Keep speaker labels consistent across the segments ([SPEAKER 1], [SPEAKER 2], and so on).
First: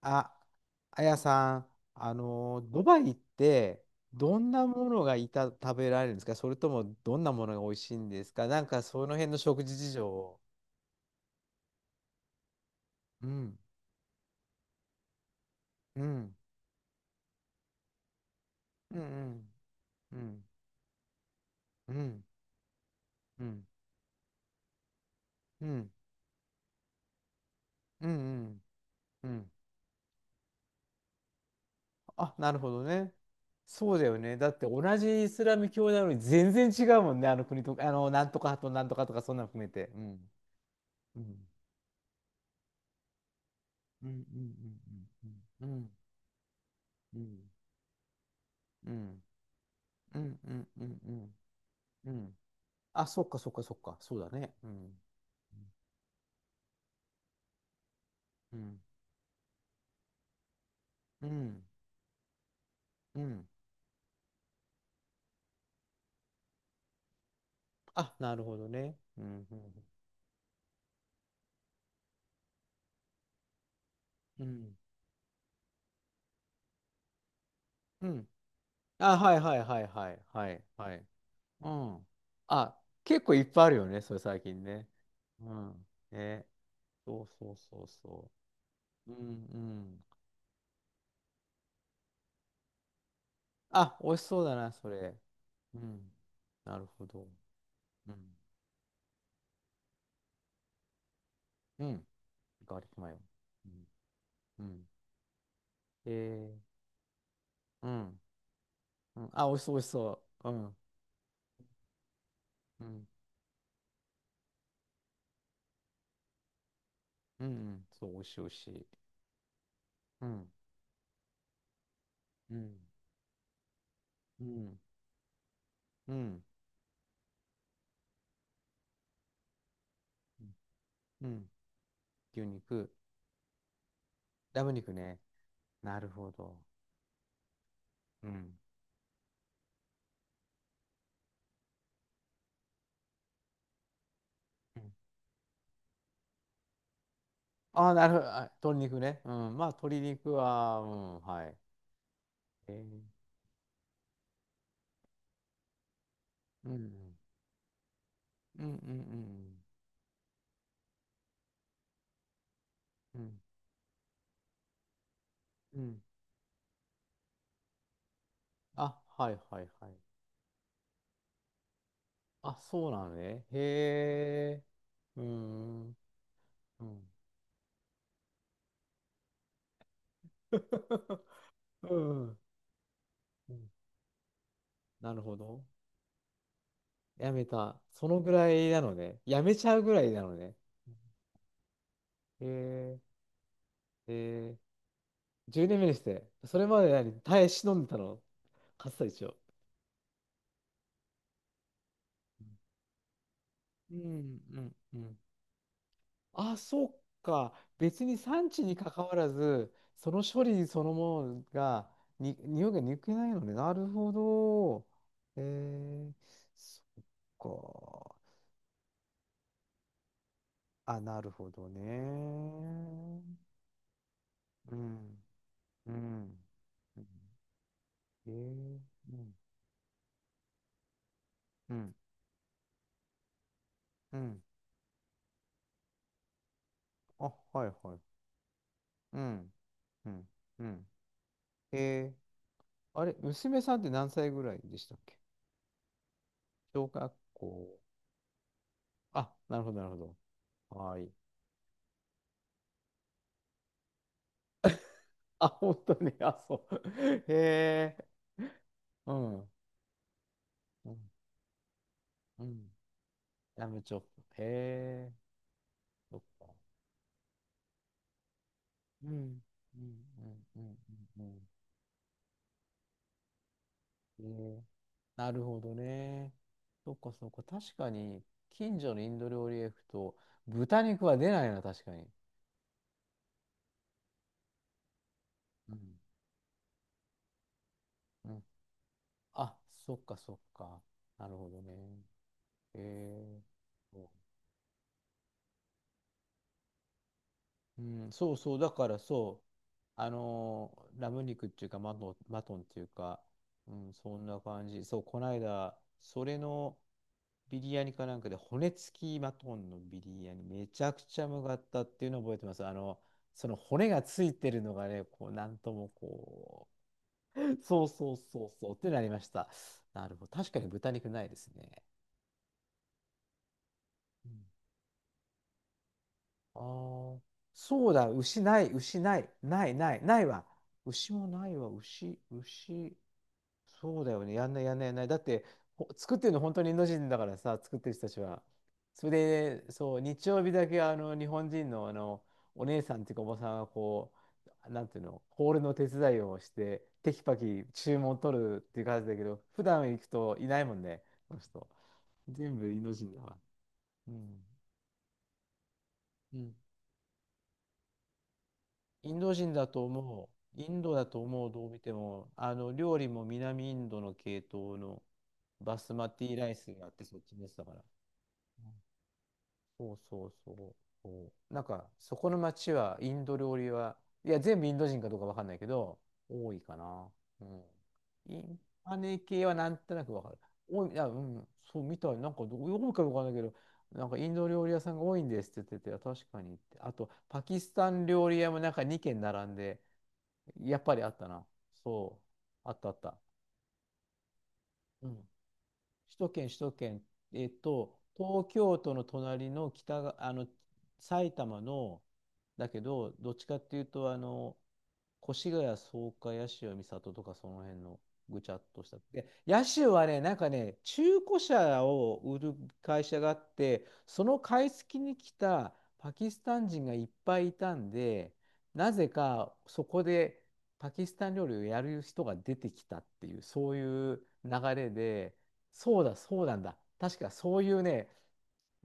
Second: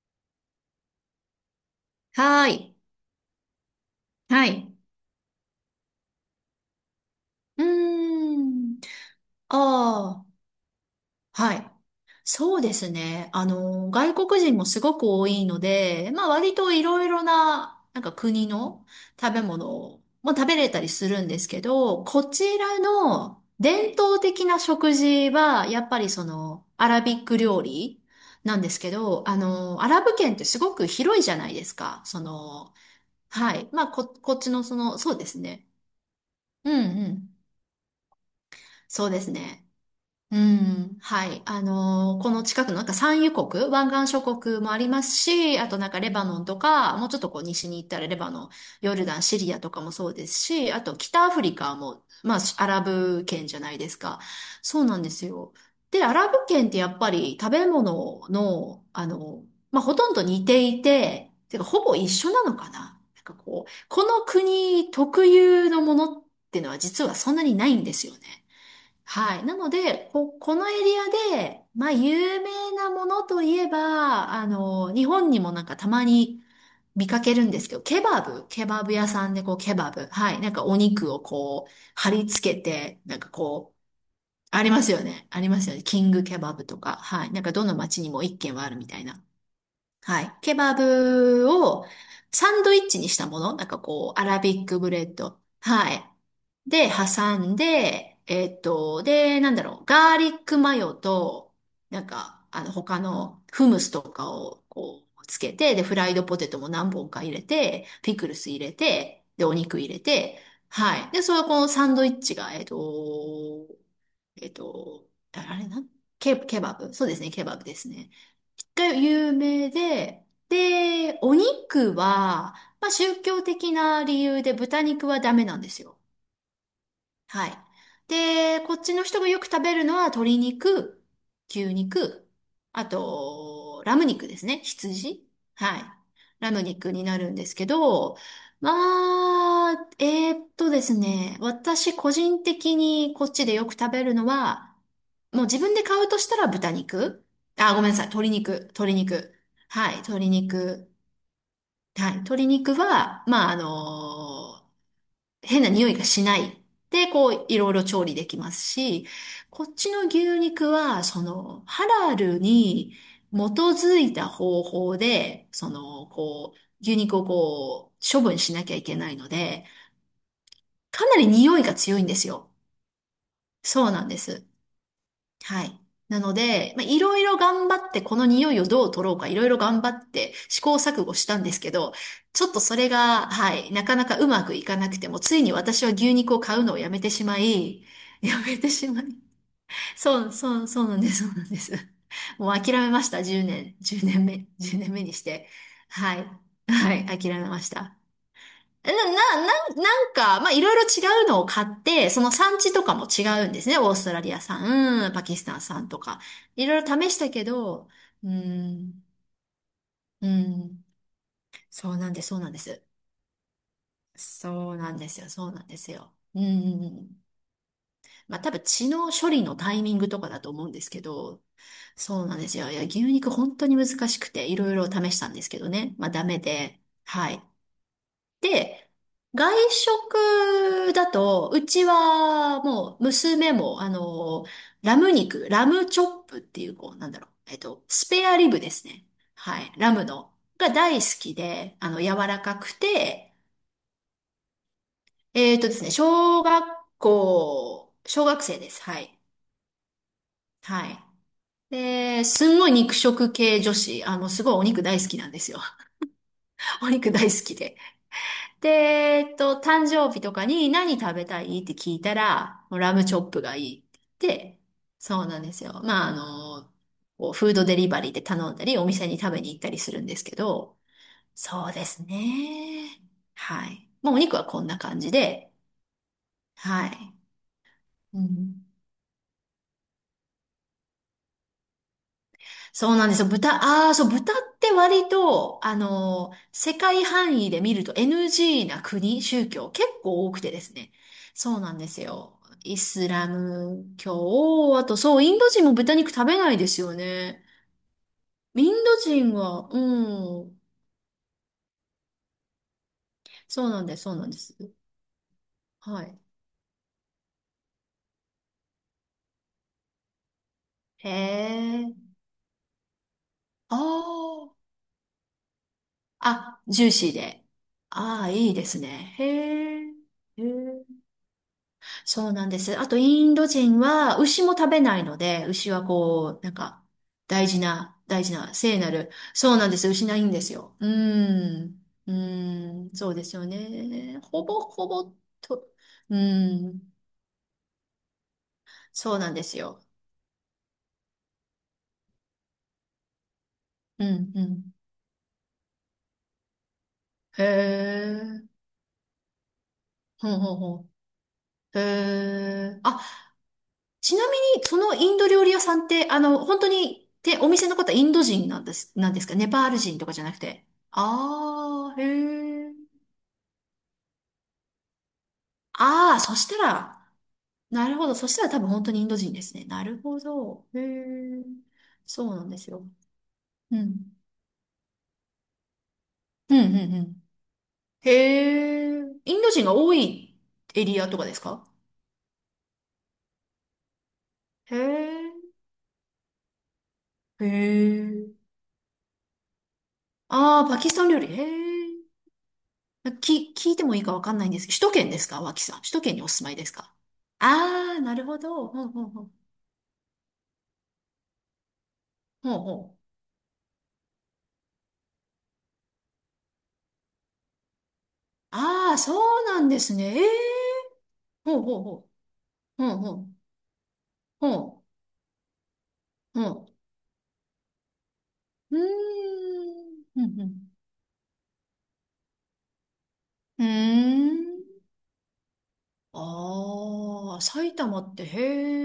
[SPEAKER 1] あ、あやさん、あ
[SPEAKER 2] は
[SPEAKER 1] の、
[SPEAKER 2] い。
[SPEAKER 1] ドバイって、ど
[SPEAKER 2] は
[SPEAKER 1] んな
[SPEAKER 2] い。
[SPEAKER 1] ものがいた、食べられるんですか？それとも、どんなものが
[SPEAKER 2] う
[SPEAKER 1] 美味しいんです
[SPEAKER 2] ー
[SPEAKER 1] か？なん
[SPEAKER 2] ん。
[SPEAKER 1] か、その辺の食事事情
[SPEAKER 2] あ
[SPEAKER 1] を。
[SPEAKER 2] あ、はい。そうです
[SPEAKER 1] う
[SPEAKER 2] ね。
[SPEAKER 1] ん、
[SPEAKER 2] 外国人もすごく多いの
[SPEAKER 1] う
[SPEAKER 2] で、まあ
[SPEAKER 1] ん、
[SPEAKER 2] 割といろいろな、なんか国の
[SPEAKER 1] うん、う
[SPEAKER 2] 食べ
[SPEAKER 1] ん、
[SPEAKER 2] 物
[SPEAKER 1] う
[SPEAKER 2] も
[SPEAKER 1] ん、
[SPEAKER 2] 食べれたりするんですけ
[SPEAKER 1] う
[SPEAKER 2] ど、
[SPEAKER 1] ん、
[SPEAKER 2] こちらの
[SPEAKER 1] うん、
[SPEAKER 2] 伝統的な食事
[SPEAKER 1] う
[SPEAKER 2] は、やっ
[SPEAKER 1] ん、
[SPEAKER 2] ぱりアラビック料理
[SPEAKER 1] う
[SPEAKER 2] な
[SPEAKER 1] ん、
[SPEAKER 2] んですけど、
[SPEAKER 1] うん。
[SPEAKER 2] アラブ圏ってすごく広いじゃないですか。
[SPEAKER 1] あ、なるほどね。
[SPEAKER 2] はい。まあ、
[SPEAKER 1] そうだ
[SPEAKER 2] こ、
[SPEAKER 1] よ
[SPEAKER 2] こ
[SPEAKER 1] ね。
[SPEAKER 2] っ
[SPEAKER 1] だ
[SPEAKER 2] ち
[SPEAKER 1] っ
[SPEAKER 2] の
[SPEAKER 1] て、同
[SPEAKER 2] そう
[SPEAKER 1] じ
[SPEAKER 2] で
[SPEAKER 1] イ
[SPEAKER 2] す
[SPEAKER 1] スラ
[SPEAKER 2] ね。
[SPEAKER 1] ム教なのに、全
[SPEAKER 2] う
[SPEAKER 1] 然
[SPEAKER 2] ん
[SPEAKER 1] 違う
[SPEAKER 2] う
[SPEAKER 1] もんね。
[SPEAKER 2] ん。
[SPEAKER 1] あの国とか、あの、なんとかとなんとか
[SPEAKER 2] そう
[SPEAKER 1] と
[SPEAKER 2] で
[SPEAKER 1] か、
[SPEAKER 2] す
[SPEAKER 1] そんなの含
[SPEAKER 2] ね。
[SPEAKER 1] めて。うん、
[SPEAKER 2] うん、
[SPEAKER 1] う
[SPEAKER 2] はい。
[SPEAKER 1] ん、
[SPEAKER 2] この近くのなんか産油国、湾
[SPEAKER 1] うん、う
[SPEAKER 2] 岸
[SPEAKER 1] ん、
[SPEAKER 2] 諸国もありますし、
[SPEAKER 1] うん、
[SPEAKER 2] あ
[SPEAKER 1] う
[SPEAKER 2] とな
[SPEAKER 1] ん、
[SPEAKER 2] んかレバノンとか、もうち
[SPEAKER 1] う
[SPEAKER 2] ょっ
[SPEAKER 1] ん、う
[SPEAKER 2] と
[SPEAKER 1] ん。
[SPEAKER 2] こう西に行ったらレバノン、
[SPEAKER 1] う
[SPEAKER 2] ヨルダ
[SPEAKER 1] ん
[SPEAKER 2] ン、シリアとかもそう
[SPEAKER 1] う
[SPEAKER 2] です
[SPEAKER 1] んうん
[SPEAKER 2] し、あ
[SPEAKER 1] う
[SPEAKER 2] と
[SPEAKER 1] んう
[SPEAKER 2] 北ア
[SPEAKER 1] ん
[SPEAKER 2] フリカも、
[SPEAKER 1] うん。
[SPEAKER 2] まあアラ
[SPEAKER 1] あ、そ
[SPEAKER 2] ブ
[SPEAKER 1] っか
[SPEAKER 2] 圏
[SPEAKER 1] そっ
[SPEAKER 2] じゃ
[SPEAKER 1] か
[SPEAKER 2] な
[SPEAKER 1] そ
[SPEAKER 2] い
[SPEAKER 1] っ
[SPEAKER 2] で
[SPEAKER 1] か、
[SPEAKER 2] す
[SPEAKER 1] そ
[SPEAKER 2] か。
[SPEAKER 1] うだね。う
[SPEAKER 2] そうな
[SPEAKER 1] ん。
[SPEAKER 2] んですよ。で、アラブ圏ってやっぱり食べ物
[SPEAKER 1] うん。
[SPEAKER 2] の、まあほとんど似てい
[SPEAKER 1] う
[SPEAKER 2] て、て
[SPEAKER 1] ん。
[SPEAKER 2] かほぼ一緒なのかな。
[SPEAKER 1] う
[SPEAKER 2] なんか
[SPEAKER 1] ん。
[SPEAKER 2] こう、この国特有のものってのは実はそんなにないんです
[SPEAKER 1] あ、
[SPEAKER 2] よ
[SPEAKER 1] な
[SPEAKER 2] ね。
[SPEAKER 1] るほどね。う
[SPEAKER 2] はい。
[SPEAKER 1] ん。う
[SPEAKER 2] なの
[SPEAKER 1] ん。
[SPEAKER 2] で、このエリアで、まあ、有名なものといえば、
[SPEAKER 1] うん。
[SPEAKER 2] 日本にもなんかたまに見かけるんですけど、ケ
[SPEAKER 1] う
[SPEAKER 2] バ
[SPEAKER 1] ん。
[SPEAKER 2] ブ、ケバブ屋
[SPEAKER 1] あ、
[SPEAKER 2] さ
[SPEAKER 1] は
[SPEAKER 2] ん
[SPEAKER 1] い
[SPEAKER 2] でこ
[SPEAKER 1] は
[SPEAKER 2] う、
[SPEAKER 1] い
[SPEAKER 2] ケ
[SPEAKER 1] はい
[SPEAKER 2] バブ、
[SPEAKER 1] はい
[SPEAKER 2] はい。な
[SPEAKER 1] は
[SPEAKER 2] ん
[SPEAKER 1] い
[SPEAKER 2] かお
[SPEAKER 1] はい。
[SPEAKER 2] 肉をこ
[SPEAKER 1] う
[SPEAKER 2] う、
[SPEAKER 1] ん。
[SPEAKER 2] 貼り付け
[SPEAKER 1] あ、
[SPEAKER 2] て、なん
[SPEAKER 1] 結
[SPEAKER 2] か
[SPEAKER 1] 構いっぱいあ
[SPEAKER 2] こ
[SPEAKER 1] る
[SPEAKER 2] う、
[SPEAKER 1] よね、それ最
[SPEAKER 2] あ
[SPEAKER 1] 近
[SPEAKER 2] りま
[SPEAKER 1] ね。
[SPEAKER 2] すよね。あり
[SPEAKER 1] う
[SPEAKER 2] ますよね。
[SPEAKER 1] ん。
[SPEAKER 2] キングケ
[SPEAKER 1] ね。
[SPEAKER 2] バブとか、
[SPEAKER 1] そ
[SPEAKER 2] は
[SPEAKER 1] う
[SPEAKER 2] い。なん
[SPEAKER 1] そ
[SPEAKER 2] か
[SPEAKER 1] う
[SPEAKER 2] どの
[SPEAKER 1] そう
[SPEAKER 2] 街にも
[SPEAKER 1] そ
[SPEAKER 2] 一軒はあるみたい
[SPEAKER 1] う。う
[SPEAKER 2] な。
[SPEAKER 1] んうん。
[SPEAKER 2] はい。ケバブをサンドイッチにしたもの。なんか
[SPEAKER 1] あ、美
[SPEAKER 2] こ
[SPEAKER 1] 味
[SPEAKER 2] う、
[SPEAKER 1] し
[SPEAKER 2] アラ
[SPEAKER 1] そうだ
[SPEAKER 2] ビッ
[SPEAKER 1] な、
[SPEAKER 2] ク
[SPEAKER 1] そ
[SPEAKER 2] ブレ
[SPEAKER 1] れ。
[SPEAKER 2] ッド。
[SPEAKER 1] う
[SPEAKER 2] はい。
[SPEAKER 1] ん。なる
[SPEAKER 2] で、
[SPEAKER 1] ほど。
[SPEAKER 2] 挟ん
[SPEAKER 1] う
[SPEAKER 2] で、
[SPEAKER 1] ん。
[SPEAKER 2] で、なんだろう、ガーリックマヨと、
[SPEAKER 1] う
[SPEAKER 2] な
[SPEAKER 1] ん。
[SPEAKER 2] んか、
[SPEAKER 1] ガーリッ
[SPEAKER 2] 他
[SPEAKER 1] クマヨ。
[SPEAKER 2] のフ
[SPEAKER 1] う
[SPEAKER 2] ム
[SPEAKER 1] ん。
[SPEAKER 2] スとか
[SPEAKER 1] う
[SPEAKER 2] を
[SPEAKER 1] ん。
[SPEAKER 2] こう、つけて、で、フライドポテトも
[SPEAKER 1] え
[SPEAKER 2] 何本か入れて、
[SPEAKER 1] ー、う
[SPEAKER 2] ピ
[SPEAKER 1] ん。
[SPEAKER 2] クルス入れ
[SPEAKER 1] う
[SPEAKER 2] て、
[SPEAKER 1] ん、
[SPEAKER 2] で、
[SPEAKER 1] あ、
[SPEAKER 2] お
[SPEAKER 1] 美味しそう、美
[SPEAKER 2] 肉
[SPEAKER 1] 味
[SPEAKER 2] 入
[SPEAKER 1] し
[SPEAKER 2] れ
[SPEAKER 1] そ
[SPEAKER 2] て、
[SPEAKER 1] う。うん。
[SPEAKER 2] はい。で、そのこのサンドイッチが、
[SPEAKER 1] うん。
[SPEAKER 2] えっと、ああれなんケバブそうですね、
[SPEAKER 1] う
[SPEAKER 2] ケ
[SPEAKER 1] ん。う
[SPEAKER 2] バブで
[SPEAKER 1] ん、
[SPEAKER 2] す
[SPEAKER 1] そ
[SPEAKER 2] ね。
[SPEAKER 1] う、美味しい、美味し
[SPEAKER 2] が
[SPEAKER 1] い。
[SPEAKER 2] 有名で、
[SPEAKER 1] うん。
[SPEAKER 2] で、お肉は、
[SPEAKER 1] うん。
[SPEAKER 2] まあ、宗教的な理由
[SPEAKER 1] う
[SPEAKER 2] で
[SPEAKER 1] ん。
[SPEAKER 2] 豚肉はダメなんですよ。
[SPEAKER 1] うん。
[SPEAKER 2] はい。で、こっちの人がよく食べるのは鶏肉、
[SPEAKER 1] うん。
[SPEAKER 2] 牛肉、
[SPEAKER 1] 牛
[SPEAKER 2] あ
[SPEAKER 1] 肉。
[SPEAKER 2] と、ラム肉ですね。
[SPEAKER 1] ラム肉ね。
[SPEAKER 2] 羊。はい。
[SPEAKER 1] なるほ
[SPEAKER 2] ラ
[SPEAKER 1] ど。
[SPEAKER 2] ム肉になるんですけど、
[SPEAKER 1] うん。
[SPEAKER 2] まあ、ですね、私個人的にこっちでよく食べるのは、
[SPEAKER 1] うん。
[SPEAKER 2] もう自分で買うとしたら豚肉。あ、ごめん
[SPEAKER 1] あ、
[SPEAKER 2] なさい。
[SPEAKER 1] なるほど。
[SPEAKER 2] 鶏
[SPEAKER 1] あ、
[SPEAKER 2] 肉。
[SPEAKER 1] 鶏
[SPEAKER 2] 鶏
[SPEAKER 1] 肉ね。う
[SPEAKER 2] 肉。
[SPEAKER 1] ん。まあ、
[SPEAKER 2] はい。
[SPEAKER 1] 鶏
[SPEAKER 2] 鶏
[SPEAKER 1] 肉は、う
[SPEAKER 2] 肉。
[SPEAKER 1] ん、はい。
[SPEAKER 2] はい。鶏
[SPEAKER 1] え
[SPEAKER 2] 肉
[SPEAKER 1] ー、
[SPEAKER 2] は、まあ、変な匂いがしない。
[SPEAKER 1] う
[SPEAKER 2] で、
[SPEAKER 1] ん。
[SPEAKER 2] こう、いろいろ調理できます
[SPEAKER 1] うん。う
[SPEAKER 2] し、
[SPEAKER 1] ん。
[SPEAKER 2] こっちの牛肉は、ハラルに
[SPEAKER 1] うん。うん。
[SPEAKER 2] 基づいた方法で、
[SPEAKER 1] うん、
[SPEAKER 2] こう、牛肉をこう、処分しなきゃいけ
[SPEAKER 1] あ、
[SPEAKER 2] ないの
[SPEAKER 1] はい、は
[SPEAKER 2] で、
[SPEAKER 1] い、はい。
[SPEAKER 2] かなり匂いが強いんですよ。
[SPEAKER 1] あ、そうなのね。へ
[SPEAKER 2] そうなんです。
[SPEAKER 1] え。うー
[SPEAKER 2] はい。
[SPEAKER 1] ん。
[SPEAKER 2] なので、ま
[SPEAKER 1] う
[SPEAKER 2] あ、い
[SPEAKER 1] ん。
[SPEAKER 2] ろいろ頑張って、この匂いをどう取ろうか、いろいろ頑張って試行錯誤した んですけど、
[SPEAKER 1] うん。
[SPEAKER 2] ちょっとそれが、
[SPEAKER 1] う
[SPEAKER 2] は
[SPEAKER 1] ん、
[SPEAKER 2] い、なかなかうまくいかなくて
[SPEAKER 1] な
[SPEAKER 2] も、
[SPEAKER 1] る
[SPEAKER 2] つ
[SPEAKER 1] ほ
[SPEAKER 2] いに
[SPEAKER 1] ど。
[SPEAKER 2] 私は牛肉を買うのをやめてし
[SPEAKER 1] や
[SPEAKER 2] ま
[SPEAKER 1] めた。
[SPEAKER 2] い、
[SPEAKER 1] そのぐ
[SPEAKER 2] や
[SPEAKER 1] ら
[SPEAKER 2] めて
[SPEAKER 1] いな
[SPEAKER 2] し
[SPEAKER 1] の
[SPEAKER 2] まい、
[SPEAKER 1] ね。やめちゃうぐらいな
[SPEAKER 2] そう、
[SPEAKER 1] のね。
[SPEAKER 2] そう、そうなんです、そうなんです。
[SPEAKER 1] へ
[SPEAKER 2] もう諦め
[SPEAKER 1] え
[SPEAKER 2] ました、10年、10
[SPEAKER 1] ー、
[SPEAKER 2] 年目、
[SPEAKER 1] えー、
[SPEAKER 2] 1年目にして。
[SPEAKER 1] 10年目にし
[SPEAKER 2] はい、
[SPEAKER 1] て、それまで
[SPEAKER 2] はい、
[SPEAKER 1] 何
[SPEAKER 2] 諦め
[SPEAKER 1] 耐え
[SPEAKER 2] まし
[SPEAKER 1] 忍んで
[SPEAKER 2] た。
[SPEAKER 1] たの？勝
[SPEAKER 2] な、
[SPEAKER 1] ってたで。
[SPEAKER 2] な、なんか、まあ、いろいろ違うのを買って、その産地とかも違うんですね。オ
[SPEAKER 1] う
[SPEAKER 2] ーストラリ
[SPEAKER 1] ん、
[SPEAKER 2] ア
[SPEAKER 1] うん、う
[SPEAKER 2] 産、うん
[SPEAKER 1] ん。
[SPEAKER 2] パキスタン産とか。
[SPEAKER 1] あ、
[SPEAKER 2] いろい
[SPEAKER 1] そう
[SPEAKER 2] ろ試したけ
[SPEAKER 1] か。
[SPEAKER 2] ど、
[SPEAKER 1] 別に
[SPEAKER 2] う
[SPEAKER 1] 産地に
[SPEAKER 2] ん、
[SPEAKER 1] 関わらず、その
[SPEAKER 2] う
[SPEAKER 1] 処理そ
[SPEAKER 2] ん、
[SPEAKER 1] のものが、
[SPEAKER 2] そうなんです、そうなんで
[SPEAKER 1] 匂いが
[SPEAKER 2] す。
[SPEAKER 1] 抜けないのね。なるほ
[SPEAKER 2] そう
[SPEAKER 1] ど。
[SPEAKER 2] なんですよ、
[SPEAKER 1] え
[SPEAKER 2] そうなんです
[SPEAKER 1] ー、
[SPEAKER 2] よ。うんう
[SPEAKER 1] そ
[SPEAKER 2] んう
[SPEAKER 1] っ
[SPEAKER 2] ん。まあ、多分血の処理のタイミングとかだと思うんです
[SPEAKER 1] か。あ、
[SPEAKER 2] け
[SPEAKER 1] なる
[SPEAKER 2] ど、
[SPEAKER 1] ほどね。う
[SPEAKER 2] そうなんですよ。いや、牛肉
[SPEAKER 1] ん、
[SPEAKER 2] 本当に難しくて、いろ
[SPEAKER 1] う
[SPEAKER 2] いろ試
[SPEAKER 1] ん。
[SPEAKER 2] したんですけどね。まあ、ダメで。
[SPEAKER 1] うん、
[SPEAKER 2] はい。
[SPEAKER 1] え
[SPEAKER 2] で、
[SPEAKER 1] ー、うん、
[SPEAKER 2] 外食だと、う
[SPEAKER 1] う
[SPEAKER 2] ち
[SPEAKER 1] ん、
[SPEAKER 2] はもう娘も、
[SPEAKER 1] うん。
[SPEAKER 2] ラム肉、ラムチョップっていう、こう、なんだ
[SPEAKER 1] あ、
[SPEAKER 2] ろう、
[SPEAKER 1] はいはい。
[SPEAKER 2] スペアリブですね。
[SPEAKER 1] うん、
[SPEAKER 2] はい、ラム
[SPEAKER 1] うん、
[SPEAKER 2] の。
[SPEAKER 1] う
[SPEAKER 2] が
[SPEAKER 1] ん。
[SPEAKER 2] 大好きで、
[SPEAKER 1] え
[SPEAKER 2] 柔らかく
[SPEAKER 1] ー、あれ、
[SPEAKER 2] て、
[SPEAKER 1] 娘さんって何歳ぐらいでしたっけ？
[SPEAKER 2] えっとですね、小学
[SPEAKER 1] 小学校。
[SPEAKER 2] 校、小学生です。はい。
[SPEAKER 1] あ、なるほど、なるほど。
[SPEAKER 2] はい。
[SPEAKER 1] はい。
[SPEAKER 2] で、すんごい肉食系女子、すごいお肉大好きなんで
[SPEAKER 1] あ、
[SPEAKER 2] すよ。
[SPEAKER 1] 本当に、あ、そ
[SPEAKER 2] お
[SPEAKER 1] う。
[SPEAKER 2] 肉大
[SPEAKER 1] へ
[SPEAKER 2] 好きで。
[SPEAKER 1] え、
[SPEAKER 2] で、
[SPEAKER 1] うん、う
[SPEAKER 2] 誕生日とかに
[SPEAKER 1] ん、
[SPEAKER 2] 何食べたいって聞いた
[SPEAKER 1] う
[SPEAKER 2] ら、
[SPEAKER 1] ん。
[SPEAKER 2] もうラムチョップがい
[SPEAKER 1] ラ
[SPEAKER 2] い
[SPEAKER 1] ム
[SPEAKER 2] っ
[SPEAKER 1] チョ
[SPEAKER 2] て
[SPEAKER 1] ップ。
[SPEAKER 2] 言って、
[SPEAKER 1] へえ、
[SPEAKER 2] そうなんですよ。まあ、
[SPEAKER 1] そっか。
[SPEAKER 2] の、こうフードデリバリーで頼んだり、お
[SPEAKER 1] う
[SPEAKER 2] 店
[SPEAKER 1] ん、う
[SPEAKER 2] に食べ
[SPEAKER 1] ん、
[SPEAKER 2] に行ったり
[SPEAKER 1] う
[SPEAKER 2] するんですけ
[SPEAKER 1] ん、うん、う
[SPEAKER 2] ど、
[SPEAKER 1] ん。うん、
[SPEAKER 2] そうですね。はい。もうお
[SPEAKER 1] へ
[SPEAKER 2] 肉はこ
[SPEAKER 1] え、
[SPEAKER 2] んな感じ
[SPEAKER 1] なる
[SPEAKER 2] で、
[SPEAKER 1] ほどね。
[SPEAKER 2] は
[SPEAKER 1] そっか、
[SPEAKER 2] い。
[SPEAKER 1] そっか。確か
[SPEAKER 2] う
[SPEAKER 1] に、
[SPEAKER 2] ん
[SPEAKER 1] 近所のインド料理屋行くと、豚肉は出ないな、確かに。
[SPEAKER 2] そうなんですよ。豚、ああ、そう、豚って割と、
[SPEAKER 1] うん、
[SPEAKER 2] 世界範囲で見ると
[SPEAKER 1] うん、
[SPEAKER 2] NG な国、宗
[SPEAKER 1] あ、
[SPEAKER 2] 教結
[SPEAKER 1] そっか
[SPEAKER 2] 構多
[SPEAKER 1] そっ
[SPEAKER 2] くてです
[SPEAKER 1] か。
[SPEAKER 2] ね。
[SPEAKER 1] なるほ
[SPEAKER 2] そ
[SPEAKER 1] ど
[SPEAKER 2] う
[SPEAKER 1] ね。
[SPEAKER 2] なんですよ。イスラ
[SPEAKER 1] え
[SPEAKER 2] ム
[SPEAKER 1] ー、そ
[SPEAKER 2] 教、あとそう、インド人も豚肉食べないですよね。
[SPEAKER 1] う、うん、そうそう、
[SPEAKER 2] イ
[SPEAKER 1] だ
[SPEAKER 2] ン
[SPEAKER 1] か
[SPEAKER 2] ド
[SPEAKER 1] ら
[SPEAKER 2] 人
[SPEAKER 1] そう、
[SPEAKER 2] は、
[SPEAKER 1] あ
[SPEAKER 2] うん、
[SPEAKER 1] のーラム肉っていうかマトン、マトンっていうか、
[SPEAKER 2] そう
[SPEAKER 1] う
[SPEAKER 2] なん
[SPEAKER 1] ん、
[SPEAKER 2] です、そ
[SPEAKER 1] そ
[SPEAKER 2] う
[SPEAKER 1] ん
[SPEAKER 2] なんで
[SPEAKER 1] な
[SPEAKER 2] す。
[SPEAKER 1] 感じ。そう、この間
[SPEAKER 2] はい。
[SPEAKER 1] それのビリヤニかなんかで、骨付きマトンのビリヤニ、めちゃく
[SPEAKER 2] へ
[SPEAKER 1] ちゃうまかったっ
[SPEAKER 2] え、
[SPEAKER 1] ていうのを覚えてます。あの、その骨がつい
[SPEAKER 2] あ
[SPEAKER 1] てるのがね、こう、なんとも
[SPEAKER 2] あ、あ、
[SPEAKER 1] こ
[SPEAKER 2] ジューシーで。
[SPEAKER 1] う、そうそう
[SPEAKER 2] ああ、
[SPEAKER 1] そう
[SPEAKER 2] いいで
[SPEAKER 1] そうっ
[SPEAKER 2] す
[SPEAKER 1] てなり
[SPEAKER 2] ね。
[SPEAKER 1] ま
[SPEAKER 2] へ
[SPEAKER 1] した。
[SPEAKER 2] え、
[SPEAKER 1] なるほど。
[SPEAKER 2] へ
[SPEAKER 1] 確かに豚
[SPEAKER 2] え。
[SPEAKER 1] 肉ないですね。
[SPEAKER 2] そうなんです。あと、インド人は
[SPEAKER 1] うん、
[SPEAKER 2] 牛も食べないので、牛はこう、なん
[SPEAKER 1] あ
[SPEAKER 2] か、
[SPEAKER 1] ー、
[SPEAKER 2] 大事
[SPEAKER 1] そう
[SPEAKER 2] な、
[SPEAKER 1] だ、
[SPEAKER 2] 大事
[SPEAKER 1] 牛
[SPEAKER 2] な、
[SPEAKER 1] ない、
[SPEAKER 2] 聖な
[SPEAKER 1] 牛
[SPEAKER 2] る。
[SPEAKER 1] ない、
[SPEAKER 2] そう
[SPEAKER 1] な
[SPEAKER 2] なん
[SPEAKER 1] い、
[SPEAKER 2] です。
[SPEAKER 1] ない、
[SPEAKER 2] 牛な
[SPEAKER 1] な
[SPEAKER 2] い
[SPEAKER 1] い
[SPEAKER 2] んで
[SPEAKER 1] わ。
[SPEAKER 2] すよ。う
[SPEAKER 1] 牛もない
[SPEAKER 2] ー
[SPEAKER 1] わ、
[SPEAKER 2] ん。う
[SPEAKER 1] 牛、
[SPEAKER 2] ーん。
[SPEAKER 1] 牛。
[SPEAKER 2] そうですよ
[SPEAKER 1] そうだ
[SPEAKER 2] ね。
[SPEAKER 1] よね、
[SPEAKER 2] ほ
[SPEAKER 1] やんな
[SPEAKER 2] ぼ
[SPEAKER 1] い、やんない、
[SPEAKER 2] ほ
[SPEAKER 1] やんな
[SPEAKER 2] ぼ
[SPEAKER 1] い。だって、
[SPEAKER 2] と、
[SPEAKER 1] ほ作
[SPEAKER 2] う
[SPEAKER 1] ってるの本当
[SPEAKER 2] ー
[SPEAKER 1] にインド
[SPEAKER 2] ん。
[SPEAKER 1] 人だからさ、作ってる人たちは。そ
[SPEAKER 2] そうなんです
[SPEAKER 1] れで、
[SPEAKER 2] よ。
[SPEAKER 1] そう、日曜日だけ、あの、日本人の、あの、お姉さんっていうか、おばさんが
[SPEAKER 2] う
[SPEAKER 1] こ
[SPEAKER 2] ん、う
[SPEAKER 1] う、
[SPEAKER 2] ん。
[SPEAKER 1] なんていうの、ホールの手伝いをして、テキパ
[SPEAKER 2] へ
[SPEAKER 1] キ注文取
[SPEAKER 2] え。
[SPEAKER 1] るっていう感じだけど、普段行く
[SPEAKER 2] ほ
[SPEAKER 1] と
[SPEAKER 2] う
[SPEAKER 1] い
[SPEAKER 2] ほう
[SPEAKER 1] ないもん
[SPEAKER 2] ほ
[SPEAKER 1] ね、この人。
[SPEAKER 2] う。へ
[SPEAKER 1] 全部イ
[SPEAKER 2] え。
[SPEAKER 1] ンド
[SPEAKER 2] あ、
[SPEAKER 1] 人だわ。う
[SPEAKER 2] ちなみ
[SPEAKER 1] ん。
[SPEAKER 2] に、そのインド料理屋さんって、
[SPEAKER 1] うん、
[SPEAKER 2] 本当に、で、お店の方、インド人なんです、な
[SPEAKER 1] イ
[SPEAKER 2] ん
[SPEAKER 1] ン
[SPEAKER 2] です
[SPEAKER 1] ド
[SPEAKER 2] かネ
[SPEAKER 1] 人
[SPEAKER 2] パ
[SPEAKER 1] だ
[SPEAKER 2] ール
[SPEAKER 1] と
[SPEAKER 2] 人とかじゃ
[SPEAKER 1] 思う。
[SPEAKER 2] なくて。
[SPEAKER 1] インドだと思う、どう見て
[SPEAKER 2] ああ、へ
[SPEAKER 1] も。あの、
[SPEAKER 2] え。
[SPEAKER 1] 料理も南インドの系統のバスマ
[SPEAKER 2] ああ、
[SPEAKER 1] テ
[SPEAKER 2] そ
[SPEAKER 1] ィ
[SPEAKER 2] し
[SPEAKER 1] ライ
[SPEAKER 2] た
[SPEAKER 1] スがあって、
[SPEAKER 2] ら、
[SPEAKER 1] そっちのやつだから。
[SPEAKER 2] なるほど。そしたら多
[SPEAKER 1] う
[SPEAKER 2] 分
[SPEAKER 1] ん、
[SPEAKER 2] 本当にインド人ですね。な
[SPEAKER 1] そう
[SPEAKER 2] るほ
[SPEAKER 1] そうそ
[SPEAKER 2] ど。
[SPEAKER 1] う。
[SPEAKER 2] へ
[SPEAKER 1] そ
[SPEAKER 2] え。
[SPEAKER 1] う、なんか、そ
[SPEAKER 2] そ
[SPEAKER 1] こ
[SPEAKER 2] う
[SPEAKER 1] の
[SPEAKER 2] なんです
[SPEAKER 1] 町
[SPEAKER 2] よ。
[SPEAKER 1] はインド料理
[SPEAKER 2] う
[SPEAKER 1] は、
[SPEAKER 2] ん。
[SPEAKER 1] いや、全部インド人かどうかわかんないけど、多
[SPEAKER 2] うん、
[SPEAKER 1] いか
[SPEAKER 2] うん、う
[SPEAKER 1] な。
[SPEAKER 2] ん。
[SPEAKER 1] うん。
[SPEAKER 2] へ
[SPEAKER 1] インパ
[SPEAKER 2] え。
[SPEAKER 1] ネ
[SPEAKER 2] イン
[SPEAKER 1] 系
[SPEAKER 2] ド
[SPEAKER 1] は
[SPEAKER 2] 人
[SPEAKER 1] な
[SPEAKER 2] が
[SPEAKER 1] ん
[SPEAKER 2] 多
[SPEAKER 1] となくわか
[SPEAKER 2] い
[SPEAKER 1] る。
[SPEAKER 2] エ
[SPEAKER 1] 多い、い
[SPEAKER 2] リ
[SPEAKER 1] や、
[SPEAKER 2] ア
[SPEAKER 1] う
[SPEAKER 2] とかです
[SPEAKER 1] ん、
[SPEAKER 2] か
[SPEAKER 1] そうみたい。なんかど、多いかどこかわかんないけど、なんかインド料理
[SPEAKER 2] へ
[SPEAKER 1] 屋さんが多
[SPEAKER 2] え。
[SPEAKER 1] いんですって言ってて、確かにって。あと、パ
[SPEAKER 2] へ
[SPEAKER 1] キスタン料
[SPEAKER 2] え。
[SPEAKER 1] 理屋もなんか2軒並んで、
[SPEAKER 2] ああ、
[SPEAKER 1] や
[SPEAKER 2] パ
[SPEAKER 1] っ
[SPEAKER 2] キ
[SPEAKER 1] ぱ
[SPEAKER 2] ス
[SPEAKER 1] り
[SPEAKER 2] タ
[SPEAKER 1] あ
[SPEAKER 2] ン
[SPEAKER 1] っ
[SPEAKER 2] 料
[SPEAKER 1] た
[SPEAKER 2] 理。
[SPEAKER 1] な。
[SPEAKER 2] へ
[SPEAKER 1] そう。あったあっ
[SPEAKER 2] え。
[SPEAKER 1] た。
[SPEAKER 2] 聞いてもいいかわかんないんですけど、首都
[SPEAKER 1] う
[SPEAKER 2] 圏
[SPEAKER 1] ん。
[SPEAKER 2] ですか脇さん。首都圏
[SPEAKER 1] 首
[SPEAKER 2] にお
[SPEAKER 1] 都
[SPEAKER 2] 住
[SPEAKER 1] 圏、
[SPEAKER 2] まい
[SPEAKER 1] 首
[SPEAKER 2] で
[SPEAKER 1] 都
[SPEAKER 2] すか
[SPEAKER 1] 圏。えっと、
[SPEAKER 2] ああー、なるほ
[SPEAKER 1] 東
[SPEAKER 2] ど。
[SPEAKER 1] 京
[SPEAKER 2] ほう
[SPEAKER 1] 都
[SPEAKER 2] ほ
[SPEAKER 1] の
[SPEAKER 2] うほう。
[SPEAKER 1] 隣の北が、あの、埼玉の、
[SPEAKER 2] ほう
[SPEAKER 1] だけ
[SPEAKER 2] ほう。
[SPEAKER 1] ど、どっちかっていうと、あの、越谷、草加、八潮、三郷とかその辺のぐちゃっとし
[SPEAKER 2] あ
[SPEAKER 1] た。
[SPEAKER 2] あ、そ
[SPEAKER 1] で、
[SPEAKER 2] うな
[SPEAKER 1] 八
[SPEAKER 2] んで
[SPEAKER 1] 潮
[SPEAKER 2] す
[SPEAKER 1] は
[SPEAKER 2] ね。え
[SPEAKER 1] ね、
[SPEAKER 2] え。
[SPEAKER 1] なんかね、中古
[SPEAKER 2] ほうほう
[SPEAKER 1] 車
[SPEAKER 2] ほ
[SPEAKER 1] を売る
[SPEAKER 2] う。ほう
[SPEAKER 1] 会
[SPEAKER 2] ほ
[SPEAKER 1] 社があ
[SPEAKER 2] う。
[SPEAKER 1] って、その買い
[SPEAKER 2] ほ
[SPEAKER 1] 付
[SPEAKER 2] う。
[SPEAKER 1] けに来たパキス
[SPEAKER 2] ほ
[SPEAKER 1] タン
[SPEAKER 2] う
[SPEAKER 1] 人がいっぱいいたんで、
[SPEAKER 2] うー
[SPEAKER 1] なぜかそこ
[SPEAKER 2] ん。うん
[SPEAKER 1] で
[SPEAKER 2] うん。
[SPEAKER 1] パキスタン料理をやる人が出てきたっていう、
[SPEAKER 2] うー
[SPEAKER 1] そういう
[SPEAKER 2] ん。
[SPEAKER 1] 流れで、そうだ、そうなんだ。確か
[SPEAKER 2] ああ、
[SPEAKER 1] そうい
[SPEAKER 2] 埼
[SPEAKER 1] う
[SPEAKER 2] 玉
[SPEAKER 1] ね、
[SPEAKER 2] って、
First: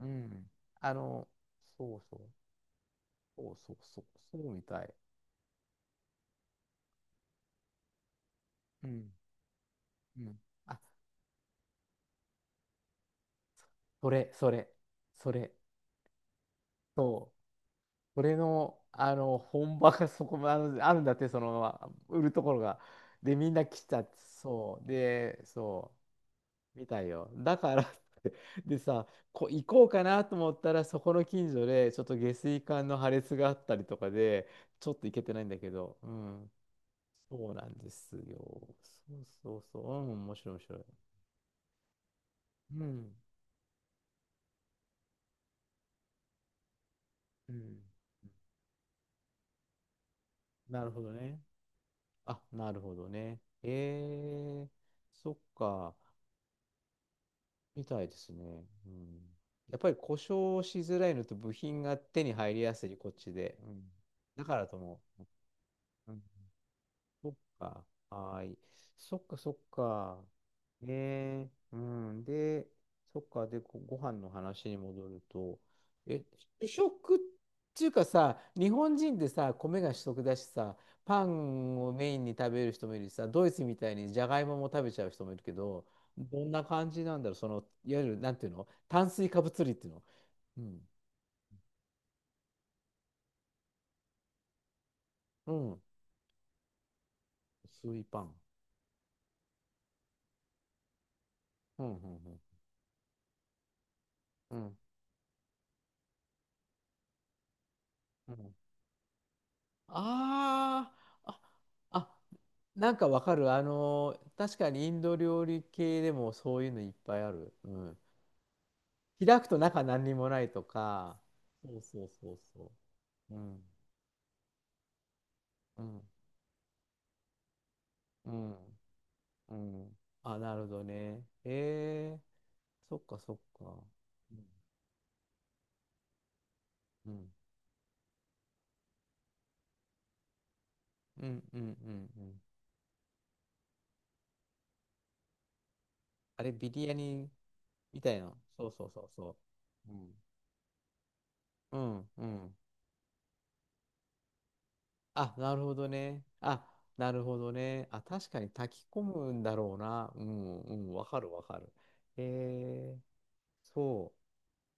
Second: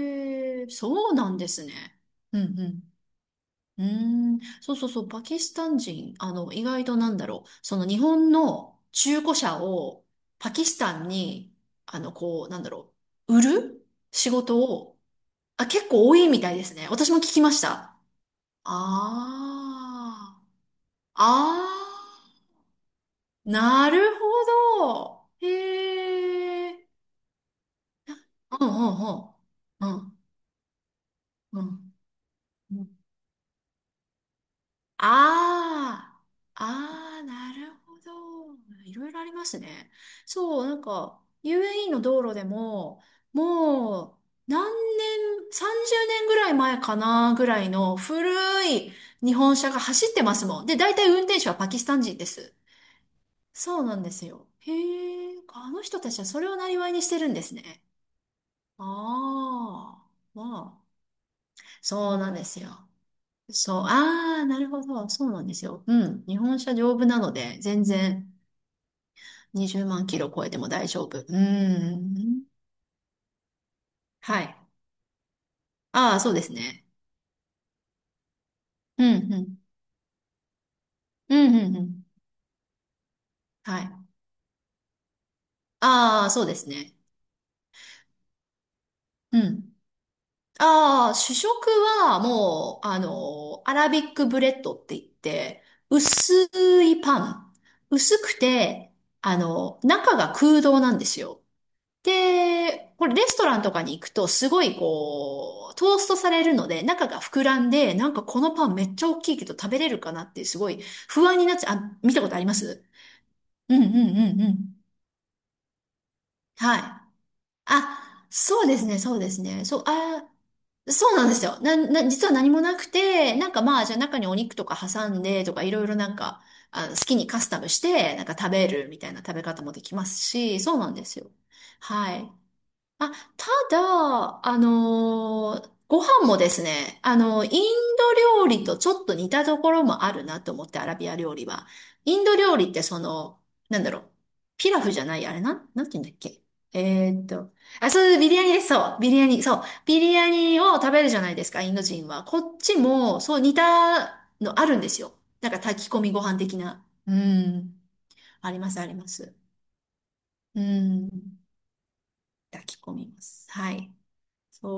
[SPEAKER 1] うん、
[SPEAKER 2] え、
[SPEAKER 1] あ
[SPEAKER 2] そう
[SPEAKER 1] の、
[SPEAKER 2] なんです
[SPEAKER 1] そ
[SPEAKER 2] ね。
[SPEAKER 1] うそう、
[SPEAKER 2] うんうん。
[SPEAKER 1] そうそうそう、
[SPEAKER 2] うー
[SPEAKER 1] そ
[SPEAKER 2] ん。
[SPEAKER 1] うみ
[SPEAKER 2] そう
[SPEAKER 1] た
[SPEAKER 2] そう
[SPEAKER 1] い。
[SPEAKER 2] そう、パキスタン人、意外となんだろう。その日本の
[SPEAKER 1] うん、
[SPEAKER 2] 中古車を
[SPEAKER 1] うん。
[SPEAKER 2] パキス
[SPEAKER 1] あ、
[SPEAKER 2] タンに、こう、なんだろう。売る
[SPEAKER 1] そ
[SPEAKER 2] 仕
[SPEAKER 1] れ、そ
[SPEAKER 2] 事
[SPEAKER 1] れ、
[SPEAKER 2] を、
[SPEAKER 1] それ、
[SPEAKER 2] あ、結構多いみたいですね。私も聞
[SPEAKER 1] そ
[SPEAKER 2] きま
[SPEAKER 1] う、
[SPEAKER 2] した。
[SPEAKER 1] それの、あの、本場が そこ
[SPEAKER 2] あ
[SPEAKER 1] まであるんだ
[SPEAKER 2] あ、
[SPEAKER 1] って、その、
[SPEAKER 2] あ
[SPEAKER 1] まあ売る
[SPEAKER 2] あ。
[SPEAKER 1] ところが。で、みんな来
[SPEAKER 2] な
[SPEAKER 1] ち
[SPEAKER 2] る
[SPEAKER 1] ゃって、そ
[SPEAKER 2] ほ
[SPEAKER 1] う、
[SPEAKER 2] ど。
[SPEAKER 1] で、そ
[SPEAKER 2] へえ。
[SPEAKER 1] う、みたいよ。だからって、
[SPEAKER 2] うん
[SPEAKER 1] で
[SPEAKER 2] う
[SPEAKER 1] さ、
[SPEAKER 2] ん
[SPEAKER 1] 行こ
[SPEAKER 2] う
[SPEAKER 1] う
[SPEAKER 2] ん。う
[SPEAKER 1] か
[SPEAKER 2] ん
[SPEAKER 1] なと思ったら、そこの近
[SPEAKER 2] う
[SPEAKER 1] 所で、
[SPEAKER 2] ん
[SPEAKER 1] ちょっと下水
[SPEAKER 2] う
[SPEAKER 1] 管の
[SPEAKER 2] ん。
[SPEAKER 1] 破裂があったりとかで、ちょっと行けてないんだけど、う
[SPEAKER 2] ああ。
[SPEAKER 1] ん、
[SPEAKER 2] ああ、
[SPEAKER 1] そ
[SPEAKER 2] な
[SPEAKER 1] うな
[SPEAKER 2] る
[SPEAKER 1] んで
[SPEAKER 2] ほ
[SPEAKER 1] すよ。
[SPEAKER 2] ど。いろい
[SPEAKER 1] そ
[SPEAKER 2] ろあ
[SPEAKER 1] う
[SPEAKER 2] りま
[SPEAKER 1] そ
[SPEAKER 2] す
[SPEAKER 1] うそう、う
[SPEAKER 2] ね。
[SPEAKER 1] ん、面白い、面
[SPEAKER 2] そう、な
[SPEAKER 1] 白
[SPEAKER 2] ん
[SPEAKER 1] い。
[SPEAKER 2] か、UAE の道路で
[SPEAKER 1] う
[SPEAKER 2] も、
[SPEAKER 1] ん、
[SPEAKER 2] もう、何年、30年ぐらい前かな、ぐ
[SPEAKER 1] う
[SPEAKER 2] らい
[SPEAKER 1] ん、
[SPEAKER 2] の古い日本車が走ってますもん。で、
[SPEAKER 1] なる
[SPEAKER 2] 大
[SPEAKER 1] ほ
[SPEAKER 2] 体
[SPEAKER 1] ど
[SPEAKER 2] 運
[SPEAKER 1] ね。
[SPEAKER 2] 転手はパキスタン人で
[SPEAKER 1] あ、
[SPEAKER 2] す。
[SPEAKER 1] なるほどね。
[SPEAKER 2] そうなんですよ。
[SPEAKER 1] えー、
[SPEAKER 2] へ
[SPEAKER 1] そ
[SPEAKER 2] え。
[SPEAKER 1] っ
[SPEAKER 2] あの
[SPEAKER 1] か、
[SPEAKER 2] 人たちはそれを生りにしてるんですね。
[SPEAKER 1] みたいですね。うん、
[SPEAKER 2] あ
[SPEAKER 1] やっぱり
[SPEAKER 2] あ、
[SPEAKER 1] 故障し
[SPEAKER 2] まあ、
[SPEAKER 1] づらいのと部品が
[SPEAKER 2] そう
[SPEAKER 1] 手
[SPEAKER 2] な
[SPEAKER 1] に
[SPEAKER 2] んで
[SPEAKER 1] 入り
[SPEAKER 2] す
[SPEAKER 1] やす
[SPEAKER 2] よ。
[SPEAKER 1] い、こっちで。う
[SPEAKER 2] そう、
[SPEAKER 1] ん、
[SPEAKER 2] あ
[SPEAKER 1] だ
[SPEAKER 2] あ、
[SPEAKER 1] か
[SPEAKER 2] な
[SPEAKER 1] ら
[SPEAKER 2] る
[SPEAKER 1] と
[SPEAKER 2] ほ
[SPEAKER 1] も。
[SPEAKER 2] ど、そうなんですよ。う
[SPEAKER 1] うん、
[SPEAKER 2] ん、日本車丈夫な
[SPEAKER 1] そ
[SPEAKER 2] の
[SPEAKER 1] っ
[SPEAKER 2] で、全
[SPEAKER 1] か。
[SPEAKER 2] 然
[SPEAKER 1] はーい。そっか、そっ
[SPEAKER 2] 20万キ
[SPEAKER 1] か。
[SPEAKER 2] ロ超えても大丈夫。う
[SPEAKER 1] ええ、うん。
[SPEAKER 2] ん、
[SPEAKER 1] で、そっか。で、ご飯の
[SPEAKER 2] はい。
[SPEAKER 1] 話に戻ると、
[SPEAKER 2] ああ、
[SPEAKER 1] え、
[SPEAKER 2] そうです
[SPEAKER 1] 主
[SPEAKER 2] ね。
[SPEAKER 1] 食っていうかさ、日本
[SPEAKER 2] う
[SPEAKER 1] 人で
[SPEAKER 2] ん、う
[SPEAKER 1] さ、
[SPEAKER 2] ん、
[SPEAKER 1] 米が主食だしさ、パ
[SPEAKER 2] うん、うん、う
[SPEAKER 1] ンを
[SPEAKER 2] ん。
[SPEAKER 1] メインに食べる人もいるしさ、ドイツみ
[SPEAKER 2] は
[SPEAKER 1] たい
[SPEAKER 2] い。
[SPEAKER 1] にじゃがいもも食べちゃう人もいるけど、
[SPEAKER 2] ああ、
[SPEAKER 1] ど
[SPEAKER 2] そう
[SPEAKER 1] ん
[SPEAKER 2] で
[SPEAKER 1] な
[SPEAKER 2] す
[SPEAKER 1] 感
[SPEAKER 2] ね。
[SPEAKER 1] じなんだろう、その、いわゆる、なんていうの？炭水
[SPEAKER 2] う
[SPEAKER 1] 化物類っ
[SPEAKER 2] ん。
[SPEAKER 1] ていうの。うん。
[SPEAKER 2] ああ、主食はもう、アラビックブレッドって言っ
[SPEAKER 1] う
[SPEAKER 2] て、
[SPEAKER 1] ん。
[SPEAKER 2] 薄いパン。
[SPEAKER 1] 薄い
[SPEAKER 2] 薄
[SPEAKER 1] パ
[SPEAKER 2] く
[SPEAKER 1] ン。
[SPEAKER 2] て、中が空洞なんですよ。
[SPEAKER 1] うん、うん、うん。
[SPEAKER 2] で、これレストランとかに行くとす
[SPEAKER 1] う
[SPEAKER 2] ご
[SPEAKER 1] ん。
[SPEAKER 2] いこう、トーストされるので中が膨らんで、なんか
[SPEAKER 1] う
[SPEAKER 2] この
[SPEAKER 1] ん、
[SPEAKER 2] パンめっちゃ大きいけど食べれるかなってすごい
[SPEAKER 1] あ
[SPEAKER 2] 不
[SPEAKER 1] ー
[SPEAKER 2] 安
[SPEAKER 1] あ、
[SPEAKER 2] になっちゃう。あ、見
[SPEAKER 1] あ、
[SPEAKER 2] たことあります
[SPEAKER 1] なんかわかる。あ
[SPEAKER 2] うんうんう
[SPEAKER 1] の
[SPEAKER 2] んう
[SPEAKER 1] 確か
[SPEAKER 2] ん。
[SPEAKER 1] にインド料理系でもそういう
[SPEAKER 2] は
[SPEAKER 1] の
[SPEAKER 2] い。
[SPEAKER 1] いっぱいある。うん。
[SPEAKER 2] あ、そうですね、そうで
[SPEAKER 1] 開
[SPEAKER 2] す
[SPEAKER 1] くと
[SPEAKER 2] ね。そ
[SPEAKER 1] 中
[SPEAKER 2] う、
[SPEAKER 1] 何にも
[SPEAKER 2] あ、
[SPEAKER 1] ないと
[SPEAKER 2] そう
[SPEAKER 1] か。
[SPEAKER 2] なんですよ。
[SPEAKER 1] そうそう
[SPEAKER 2] 実
[SPEAKER 1] そ
[SPEAKER 2] は
[SPEAKER 1] う
[SPEAKER 2] 何も
[SPEAKER 1] そ
[SPEAKER 2] なく
[SPEAKER 1] う。
[SPEAKER 2] て、
[SPEAKER 1] う
[SPEAKER 2] なんか
[SPEAKER 1] ん。
[SPEAKER 2] まあ、じゃあ中にお肉とか挟んでとかい
[SPEAKER 1] う
[SPEAKER 2] ろいろ
[SPEAKER 1] ん。
[SPEAKER 2] なんか、あ、好きにカスタムして、なん
[SPEAKER 1] う
[SPEAKER 2] か食
[SPEAKER 1] ん。
[SPEAKER 2] べるみたいな食べ
[SPEAKER 1] う
[SPEAKER 2] 方もでき
[SPEAKER 1] ん。
[SPEAKER 2] ます
[SPEAKER 1] あ、な
[SPEAKER 2] し、
[SPEAKER 1] るほ
[SPEAKER 2] そう
[SPEAKER 1] ど
[SPEAKER 2] なんです
[SPEAKER 1] ね。
[SPEAKER 2] よ。
[SPEAKER 1] え
[SPEAKER 2] は
[SPEAKER 1] え、
[SPEAKER 2] い。
[SPEAKER 1] そっ
[SPEAKER 2] あ、
[SPEAKER 1] かそっ
[SPEAKER 2] た
[SPEAKER 1] か。うん。
[SPEAKER 2] だ、ご飯もですね、
[SPEAKER 1] うん。
[SPEAKER 2] インド料理とちょっと似たところもあるなと思って、アラビア
[SPEAKER 1] う
[SPEAKER 2] 料
[SPEAKER 1] ん。
[SPEAKER 2] 理
[SPEAKER 1] うん。う
[SPEAKER 2] は。インド
[SPEAKER 1] ん。
[SPEAKER 2] 料理ってなんだろう、ピラフじゃない、あれなん、なんて言うんだっ
[SPEAKER 1] あ
[SPEAKER 2] け。
[SPEAKER 1] れ、ビリヤ
[SPEAKER 2] えーっ
[SPEAKER 1] ニ
[SPEAKER 2] と、あ、
[SPEAKER 1] み
[SPEAKER 2] そ
[SPEAKER 1] た
[SPEAKER 2] う、
[SPEAKER 1] い
[SPEAKER 2] ビ
[SPEAKER 1] な。
[SPEAKER 2] リヤニで
[SPEAKER 1] そ
[SPEAKER 2] す、
[SPEAKER 1] うそう
[SPEAKER 2] そう、
[SPEAKER 1] そう
[SPEAKER 2] ビリヤ
[SPEAKER 1] そ
[SPEAKER 2] ニ、そう、
[SPEAKER 1] う。う
[SPEAKER 2] ビリ
[SPEAKER 1] ん。
[SPEAKER 2] ヤニを食べるじゃないですか、イン
[SPEAKER 1] う
[SPEAKER 2] ド人
[SPEAKER 1] ん。う
[SPEAKER 2] は。こっ
[SPEAKER 1] ん、
[SPEAKER 2] ちも、そう、似たのあるんですよ。
[SPEAKER 1] あ、
[SPEAKER 2] なん
[SPEAKER 1] な
[SPEAKER 2] か
[SPEAKER 1] るほど
[SPEAKER 2] 炊き込みご
[SPEAKER 1] ね。
[SPEAKER 2] 飯的
[SPEAKER 1] あ、
[SPEAKER 2] な。
[SPEAKER 1] な
[SPEAKER 2] う
[SPEAKER 1] るほど
[SPEAKER 2] ん、
[SPEAKER 1] ね。あ、確かに
[SPEAKER 2] あります、
[SPEAKER 1] 炊
[SPEAKER 2] あ
[SPEAKER 1] き
[SPEAKER 2] り
[SPEAKER 1] 込
[SPEAKER 2] ま
[SPEAKER 1] む
[SPEAKER 2] す。
[SPEAKER 1] んだろうな。うん、
[SPEAKER 2] う
[SPEAKER 1] うん、わかる
[SPEAKER 2] ん、
[SPEAKER 1] わかる。
[SPEAKER 2] 炊き込
[SPEAKER 1] えー、
[SPEAKER 2] みます。はい。
[SPEAKER 1] そ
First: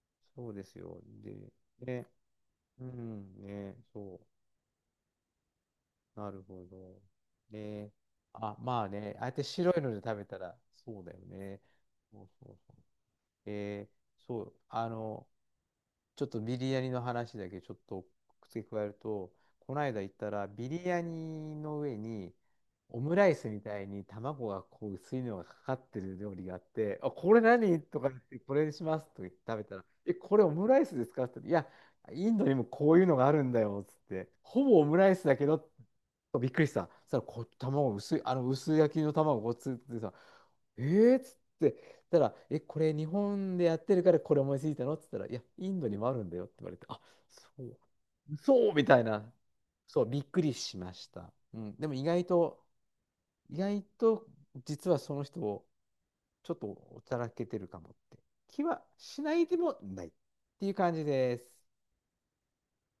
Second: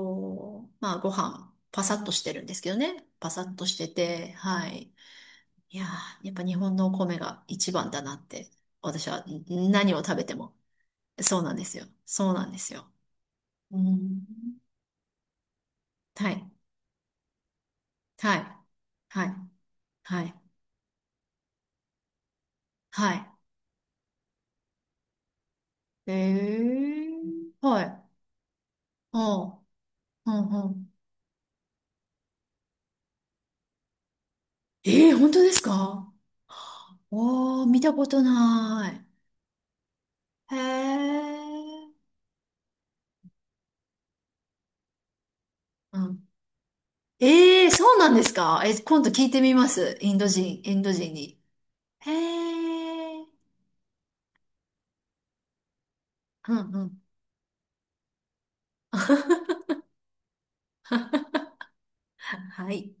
[SPEAKER 1] う、そうで
[SPEAKER 2] う、
[SPEAKER 1] す
[SPEAKER 2] まあ
[SPEAKER 1] よ。
[SPEAKER 2] ご
[SPEAKER 1] で、
[SPEAKER 2] 飯、パサッ
[SPEAKER 1] ね、
[SPEAKER 2] としてるんですけど
[SPEAKER 1] う
[SPEAKER 2] ね。パ
[SPEAKER 1] ん、
[SPEAKER 2] サッと
[SPEAKER 1] ね、
[SPEAKER 2] して
[SPEAKER 1] そ
[SPEAKER 2] て、はい。いや
[SPEAKER 1] う、
[SPEAKER 2] ー、
[SPEAKER 1] な
[SPEAKER 2] やっぱ
[SPEAKER 1] る
[SPEAKER 2] 日
[SPEAKER 1] ほ
[SPEAKER 2] 本のお
[SPEAKER 1] ど。
[SPEAKER 2] 米が一番
[SPEAKER 1] ね、
[SPEAKER 2] だなって、
[SPEAKER 1] あ、まあ
[SPEAKER 2] 私
[SPEAKER 1] ね、
[SPEAKER 2] は
[SPEAKER 1] ああやって
[SPEAKER 2] ん
[SPEAKER 1] 白いの
[SPEAKER 2] 何
[SPEAKER 1] で
[SPEAKER 2] を食
[SPEAKER 1] 食
[SPEAKER 2] べ
[SPEAKER 1] べ
[SPEAKER 2] て
[SPEAKER 1] た
[SPEAKER 2] も。
[SPEAKER 1] ら、そうだよ
[SPEAKER 2] そうなん
[SPEAKER 1] ね。
[SPEAKER 2] ですよ。
[SPEAKER 1] そう
[SPEAKER 2] そう
[SPEAKER 1] そ
[SPEAKER 2] なん
[SPEAKER 1] う
[SPEAKER 2] で
[SPEAKER 1] そ
[SPEAKER 2] す
[SPEAKER 1] う。
[SPEAKER 2] よ。う
[SPEAKER 1] えー、
[SPEAKER 2] ん。
[SPEAKER 1] そう、あの、ちょっ
[SPEAKER 2] は
[SPEAKER 1] と
[SPEAKER 2] い。
[SPEAKER 1] ビリヤニの話だけちょっと
[SPEAKER 2] はい。
[SPEAKER 1] 付け加える
[SPEAKER 2] は
[SPEAKER 1] と、
[SPEAKER 2] い。
[SPEAKER 1] この間行っ
[SPEAKER 2] は
[SPEAKER 1] た
[SPEAKER 2] い。
[SPEAKER 1] らビリヤニの上にオムラ
[SPEAKER 2] は
[SPEAKER 1] イスみたいに卵がこう薄いのがかかって
[SPEAKER 2] い。え
[SPEAKER 1] る料理があって、あ、これ
[SPEAKER 2] ー、
[SPEAKER 1] 何
[SPEAKER 2] は
[SPEAKER 1] と
[SPEAKER 2] い。
[SPEAKER 1] か言って、これにしますと
[SPEAKER 2] う
[SPEAKER 1] か言って
[SPEAKER 2] ん。
[SPEAKER 1] 食べたら、え、
[SPEAKER 2] う
[SPEAKER 1] これオム
[SPEAKER 2] ん。う
[SPEAKER 1] ライ
[SPEAKER 2] ん。
[SPEAKER 1] スですか？って言ったら、いや、インドにもこういうのがあるんだよっつって、ほぼオムラ
[SPEAKER 2] え
[SPEAKER 1] イ
[SPEAKER 2] ー、
[SPEAKER 1] ス
[SPEAKER 2] 本
[SPEAKER 1] だ
[SPEAKER 2] 当
[SPEAKER 1] け
[SPEAKER 2] です
[SPEAKER 1] ど、
[SPEAKER 2] か
[SPEAKER 1] びっくりした。そしたらこう、
[SPEAKER 2] おー、見
[SPEAKER 1] 卵
[SPEAKER 2] たこ
[SPEAKER 1] 薄い、
[SPEAKER 2] と
[SPEAKER 1] あの薄焼き
[SPEAKER 2] な
[SPEAKER 1] の卵ごっつってさ、
[SPEAKER 2] い。へ
[SPEAKER 1] えーっつって、
[SPEAKER 2] え
[SPEAKER 1] たら、え、これ日本でやってるからこれ思いついたの？って言ったら、いや、インドに
[SPEAKER 2] う
[SPEAKER 1] もある
[SPEAKER 2] ん
[SPEAKER 1] んだよって言われて、あ、そ
[SPEAKER 2] ええ
[SPEAKER 1] う、
[SPEAKER 2] そうなんですか
[SPEAKER 1] そう
[SPEAKER 2] え、
[SPEAKER 1] みた
[SPEAKER 2] 今
[SPEAKER 1] い
[SPEAKER 2] 度聞
[SPEAKER 1] な、
[SPEAKER 2] いてみます。
[SPEAKER 1] そう、
[SPEAKER 2] イン
[SPEAKER 1] びっ
[SPEAKER 2] ド
[SPEAKER 1] くり
[SPEAKER 2] 人、イ
[SPEAKER 1] し
[SPEAKER 2] ンド
[SPEAKER 1] まし
[SPEAKER 2] 人
[SPEAKER 1] た。
[SPEAKER 2] に。
[SPEAKER 1] うん、でも意
[SPEAKER 2] へ
[SPEAKER 1] 外と、
[SPEAKER 2] え。
[SPEAKER 1] 意外と実はその人をち
[SPEAKER 2] う
[SPEAKER 1] ょっと
[SPEAKER 2] んうん。
[SPEAKER 1] おちゃらけてるかもって気はしないでもないっていう感じです。
[SPEAKER 2] はい。